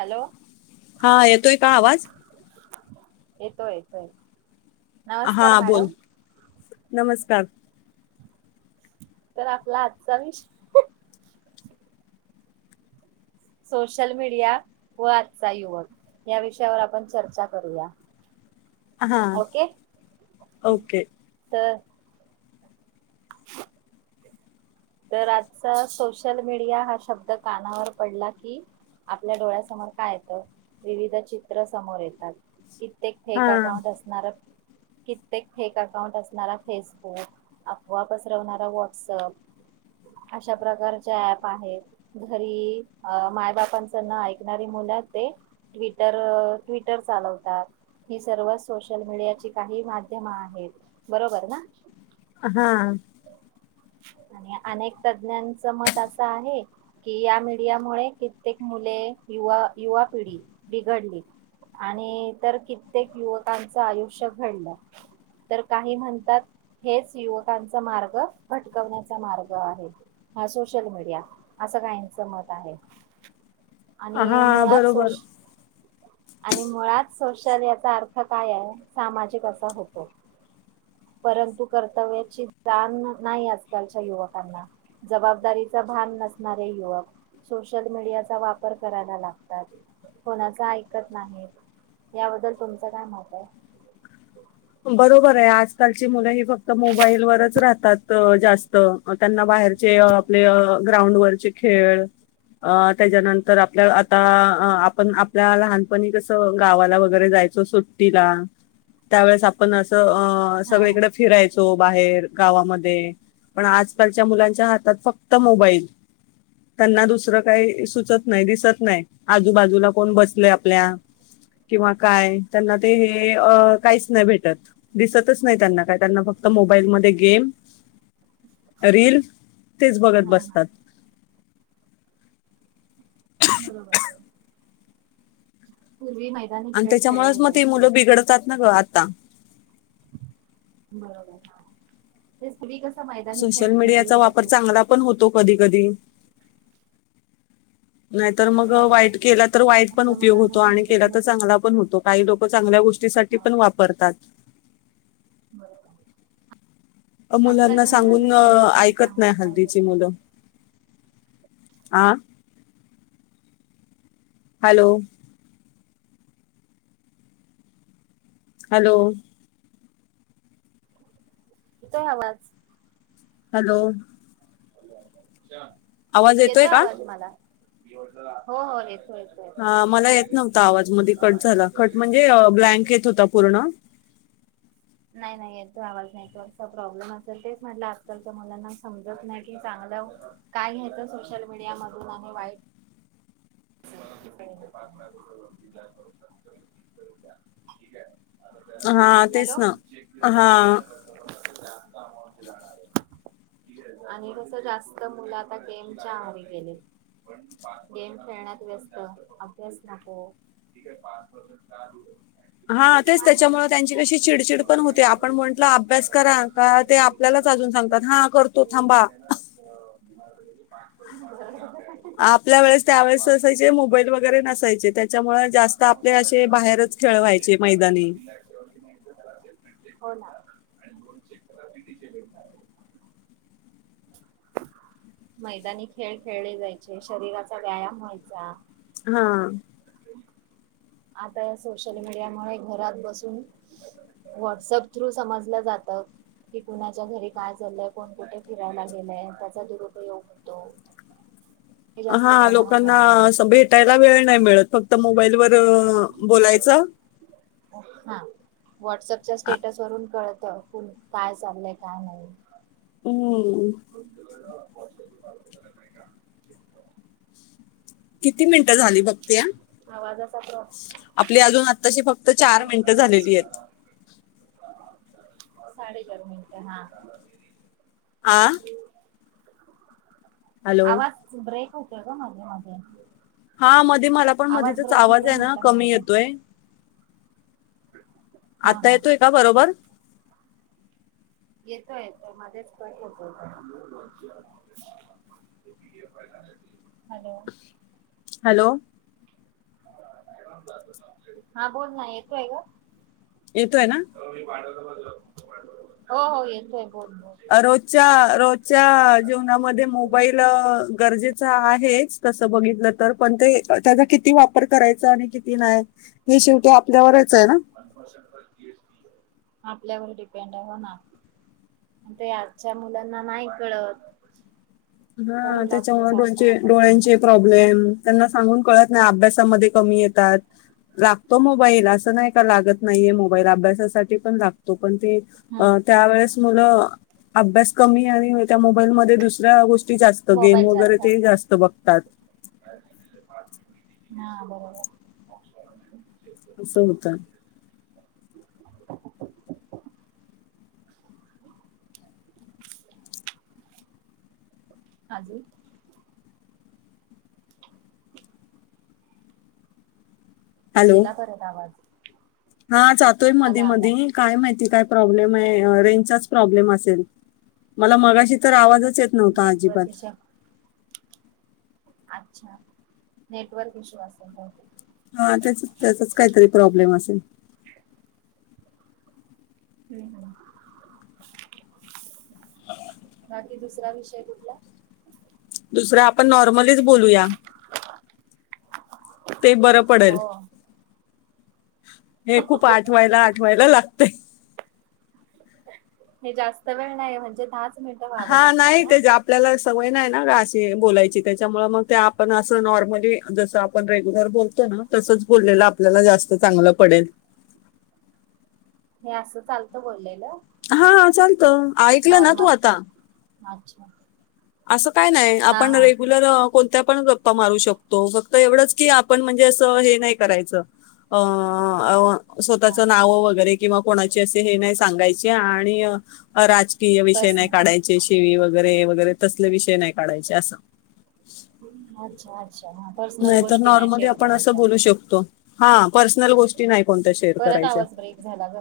Hello. हा येतोय का आवाज. येतोय येतोय. नमस्कार हा बोल. मॅडम नमस्कार. तर आपला आजचा विष सोशल मीडिया व आजचा युवक या विषयावर आपण चर्चा करूया. हा ओके. ओके त ह [inaudible] तर आजचा सोशल मीडिया हा शब्द कानावर पडला की आपल्या डोळ्यासमोर काय येतं. विविध चित्र समोर येतात. की एक हा फेक अकाउंट असणार. कित्येक फेक अकाउंट असणारा फेसबुक, अफवा पसरवणारा व्हॉट्सअप, [inaudible] अशा प्रकारच्या ऍप आहेत. घरी माय बापांच न ऐकणारी मुलं, ते ट्टर ट्विटर चालवतात. ही सर्व सोशल मीडियाची काही माध्यमं आहेत. बरोबर ना. [inaudible] हा. आणि अनेक तज्ज्ञांच मत असं आहे. की या मीडियामुळे कित्येक मो मुळे युवा युवा पिढी बिघडली. आणि तर कित्येक युवकांचं आयुष्य घडलं. तर काही म्हणतात, हेच युवकांचा मार्ग भटकवण्याचा मार्ग आहे हा सोशल मीडिया असं काहीच मत आहे. आणि हा मुळात बरोबर सोसी आणि मुळात सोशल याचा अर्थ काय आहे सामाजिक असा होतो परंतु कर्तव्याची जाण नाही आजकालच्या युवकांना जबाबदारीचा भा न नसणारे युवक सोशल मीडियाचा वापर करायला लागतात. कोणाच ऐकत नाही त याबद्दल तुमचं काय मत आहे? बरोबर आहे आजकालची मुलं हे फक आपले अ ग्राउंड वरचे खेळ अ त्याच्यानंतर आपल आता अ आपण आपल्या लहानपणी कस गावाला वगैरे जायचो सुट्टीला त्यावेळेस आप आपण असं अ हा हा सगळीकडे फिरायचो बाहेर गावामध्य पण आजकालच्या मुलांच्या हातात फक्त मोबाईल त्यांना दुसरं काही सुचत नाही, दिसत नाही, आजूबाजूला कोण बसल आपल्या किंवा काय त्यांना ते हे काहीच नाही भेट दिसतच नाही त्यांना काया त्यांना फक्त मोबाईल मदे गेम रीलील तेच बघत हा हा बसतात बरोबर पूर्वी मैदानी आणि खेळ त्याच्यामुळच खेळले म ती जायचे मुलं बिघडतात ना ग आता बरोबर तेच पूर्वी कसं मैदानी खेळ सोशल खेळले मीडियाचा वापर, जायचे. चांगला पण होतो कधी, कधी नाहीतर तसंच मग वाट- वाईट केला तर वाईट पण आजच्या उपयोग मुलांना होतो, आणि समजत केला तर नाही चांगला पण होतो. काही लोक चांगल्या गोष्टीसाठी पण वापरतात. बर मुलांना सांगून ऐकत चांगलं नाही काय हल्दीची घ्यायचं. मुलं आह! हॅलो! हॅलो! येतो आवाज? हॅलो! आवाज येतोय का आवाज मला हो हो येतोय. येतोय. हा मला येत नव्हता आवाज, मदी कट झाला, कट म्हणजे ब्लँक येत होता पूर्ण. [inaudible] नाही, नाही येतो आवाज नेटवर्कचा प्रॉब्लेम असेल, तेच म्हटलं आजकालच्या मुलांना समजत नाही की चांग काय घ्यायचं सोशल मीडिया मधून आणि वाईट [unintelligible] [unintelligible] हा तेच हॅलो ना हा [unintelligible] आणि कस जास्त मुलं आता गेमच्या आहारी गेले गेम [unintelligible] खेळण्यात व्यस्त अभ्यास नको. [unintelligible] हा तेच त्याच्यामुळे त्यांची कशी चिडचिड पण होते आपण म्हंटलं अभ्यास करा का ते आपल्या च अजून सांगतात हा करतो थांबा. [unintelligible] त्यावेळेस असायचे मोबाईल वगैरे नसायचे. त्याच्यामुळे जास्त अकाउंट आपले ला असे स सगळे बाहेरच खेळ व्हायचे चेकीला मैदानी सपरेट चे [unintelligible] [unintelligible] मैदानी खेळ खेळले जायचे, शरीराचा व्यायाम व्हायचा हा! आता या सोशल मीडियामुळे घरात बसून व्हॉट्सअप थ्रू समजल्या जातं. कि कुणाच्या घरी काय चाललंय, कोण कुठे फिरायला गेलंय, त्याचा दुरुपयोग होतो. [inaudible] हा प्रमाणात लोकांना वाढलंय भेटायला वेळ नाही मिळत फक्त मोबाईलवर हा बोलायचं हा. व्हॉट्सअपच्या आ- स्टेटस वरून कळत काय चाललंय काय नाही. हम् किती मिनटं झाली बघते हा आवाजाचा प्र आपली अजून आताशी फक्त चार मिनटं झालेली आहेत. साडे चार मिनट हा आह आवाज ब्रेक होतोय ग मध्ये मध्ये. हा मध्ये मला पण मध्येच ब्रेक आवाज होतोय आहे ना म्हटलं कमी माझा येतोय. हा आता हा. येतोय का बरोबर? येतो येतो मध्येच कट येतो हॅलो हॅलो हा बोल ना येतोय ग येतोय ना हो हो येतोय. बोल बोल. रोजच्या, रोजच्या जीवनामध्ये मोबाईल गरजेचा आहेच. तसं बघितलं तर पण ते, त्याचा किती वापर करायचा आणि किती नाही हे शेवटी आपल्यावरच आहे ना आपल्यावर डिपेंड आहे, हो ना. ते आजच्या मुलांना नाही कळत. हा फोन लागतो त्याच्यामुळे सारखा डोळाचे हातात त्यांच्या डोळ्यांचे प्रॉब्लेम त्यांना सांगून कळत नाही अभ्यासामध्ये, कमी येतात, जा तो मोबाईल असं, नाही का लागत नाहीये मोबाईल अभ्यासासाठी पण लागतो. पण ते ह त्यावेळेस, मुलं अभ्यास कमी आणि त्या मोबाईल मध्ये दुसऱ्या गोष्टी, [unintelligible] गेम मोबाईल वगैरे जास्त ते जास्त बघतात. हा बरोबर, अस होतं. अजून, हॅलो गेला परत आवाज, हा.. जातोय मधी आला आला मधी काय माहिती काय प्रॉब्लेम आहे रेंजचाच, प्रॉब्लेम असेल, मला मगाशी तर आवाजच येत नव्हता अजिबात. नेटवर्क इशू अच्छा, नेटवर्क इशू असेल. हा त्याच त्याचाच काहीतरी [inaudible] हम हम, बाकी दुस सरा विषय कुठला, दुसरा आपण नॉर्मलीच बोलूया, ते बर‌ पडेल. हो. हे खूप आठवायला, आठवायला लागतंय. जास्त वेळ नाही म्हणजे दहाच, मिनिटं व्हावे हा लागतात नाही ना तेच, आपल्याला अस सवय नाहीना गं अशी बोलायची. त्याच्यामुळे मग आपण अस नॉर्मली जस आपण रेग्युलर बोलतो, तसंच बोललेलं, आपल्याला जास्त चांगलं पडेल. [inaudible] असं चालतं बोलेल. हा चालत, ऐकलं ना तू नॉर्मल आता अच्छा, असं काय नाही. हा आपण हा रेग्युलर कोण त्या पण गप्पा मारू शकतो. फक्त एवढंच की आपण म्हणजे असं हे नाही करायचं, अ.. अ.. हा स्वतःच नाव, वगैरे किंवा कोणाची असे हे नाही सांगायची आणि राज हे विषय नाही पर्सनल काढायचे शिवी वगैरे वगैरे तसले विषय नाही काढायचे असं. अच्छा अच्छा. पर्सनल नाही तर गोष्टी नॉर्मली शेअर आपण अस करायच्या बोलू शकतो. हा पर्स नल गोष्टी नाही कोणत्या शेअर परत करायच्या. आवाज ब्रेक झाला ग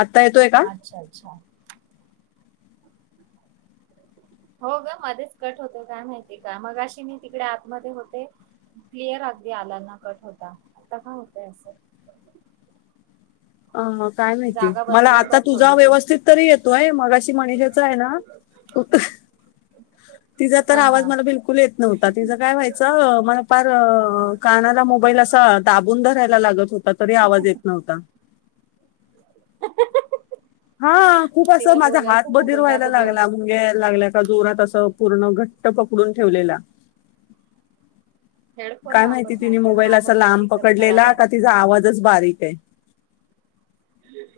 आता येतोय का अच्छा अच्छा. हो ग मध्येच कट होतो काय माहितीय का? मगाशी मी तिकडे आतमध्ये होते. क्लिअर अगदी आलाना कट होता आता का होतय असं अ काय माहिती जागा मला बदलून बघ आता थोडी तुझा तू व्यवस्थित तरी येतोय. मगाशी मनीषा चा आहे ना ह ह. [inaudible] तिचा तर आवाज हा मला बिलकुल येत नव्हता. तिचं काय व्हायचं मला फार कानाला मोबाईल अस ह दाबून धरायला लागत होता, तरी आवाज येत नव्हता. हा खूप असं तिला माझा हात बोलायचं ना बधीर व्हायला जोरात बोल लागला, मुंग्या यायला लागल्या, का जोरात असं पूर्ण घट पकडून ठेवलेला. हेडफोन काय माहिती वापर नाही तिने तर मोबाईल माझा असा पण लांब स्पीकर खराब पकडलेला, आहे का तिचा आवाजच बारीक आहे.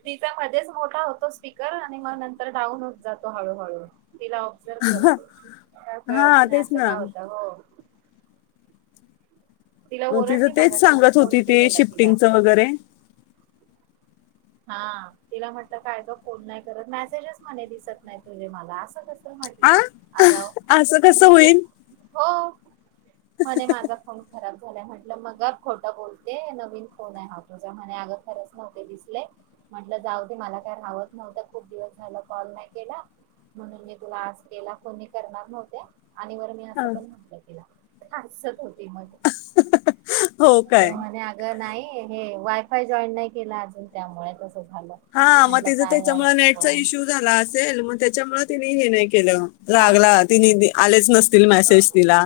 तिचा मध्येच मोठा होतो स्पीकर आणि मग नंतर डाऊन होत जातो हळूहळू. तिला ऑब्झर्व करतो. का कळत हा नाही, तेच असं ना काय होत हो. तिला मग तिचं ओरडली तेच मगाशी मी सांगत फोन होती ते केलेला तिला. शिफ्टिंगच वगैरे. हा तिला म्हटलं काय का फोन नाही करत, मेसेजेस म्हणजे दिसत नाही तुझे मला अस कस आ असं कस होईल? मध्ये माझा फोन खराब झाल य म्हटलं मग खोटं बोलते नवीन फोन आहे हा तुझा म्हणे, आग खरच नव्हते दिसले. म्हंटलं जाऊ ते मला काय रावत नव्हतं, खूप दिवस झालं कॉल नाही केला. म्हणून मी तुला आज केला कोणी करणार नव्हत्या. आणि वर मी असं हा. पण म्हटलं तिला हो [unintelligible] तर काय मणे अगं नाही वायफाय जॉईन नाही केलं अजून त्यामुळे तस हा मग तिचं त्याच्यामुळे नेटचा पण इश्यू झाला असेल, मग त्याच्यामुळे तिने हे नाही केल हा लागला ति आलेच नसतील मेसेज तिला.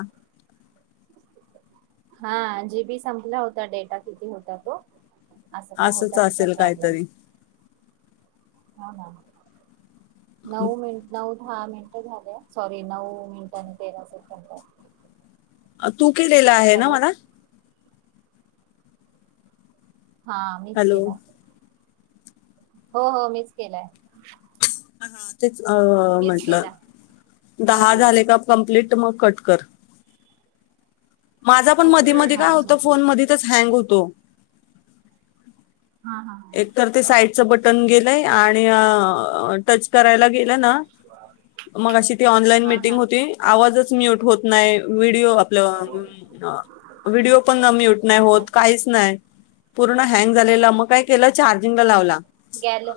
हा जीबी संपला होता डेटा किती होता तो. असं काय असंच होता तिचा असेल प्रॉब्लेम काहीतरी. हो ना नऊ मिनट, नऊ दहा मिनट झाल्या. सॉरी नऊ मिनिट आणि तेरा सेकंड. तू केलेलं आहे ना मला? हा मीच हॅलो केला. हो हो मीच केलाय. ते मीच म्हंटलं केला दहा झाले का कंप्लीट ट मग कट कर. माझा पण मधी मधी काय अच्छा होतो, ठीक फोन आहे मधितच हँग होतो. हा हा हा एक तर ते साईडच बटन गेलंय आणि टच करायला गेल ना मग अशी ती ऑनलाइन हा हा मीटिंग होती आवाजच म्यूट होत नाही, व्हिडिओ आपलं व्हिडिओ पण म्यूट नाही होत, अच्छा अच्छा काहीच नाही. पूर्ण हँग झालेलं मग काय केलं चार्जिंगला लावला. गॅल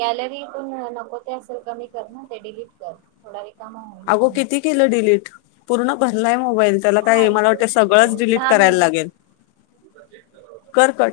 गॅलरीतून नको ते असेल कमी कर ना. ते डिलीट कर थोड अगो किती केलं डिलीट पूर्ण भरलाय मोबाईल त्याला काय झालं मला वाटतंय सगळच डिलिट दहा करायला मिनटं लागेल. कर पण.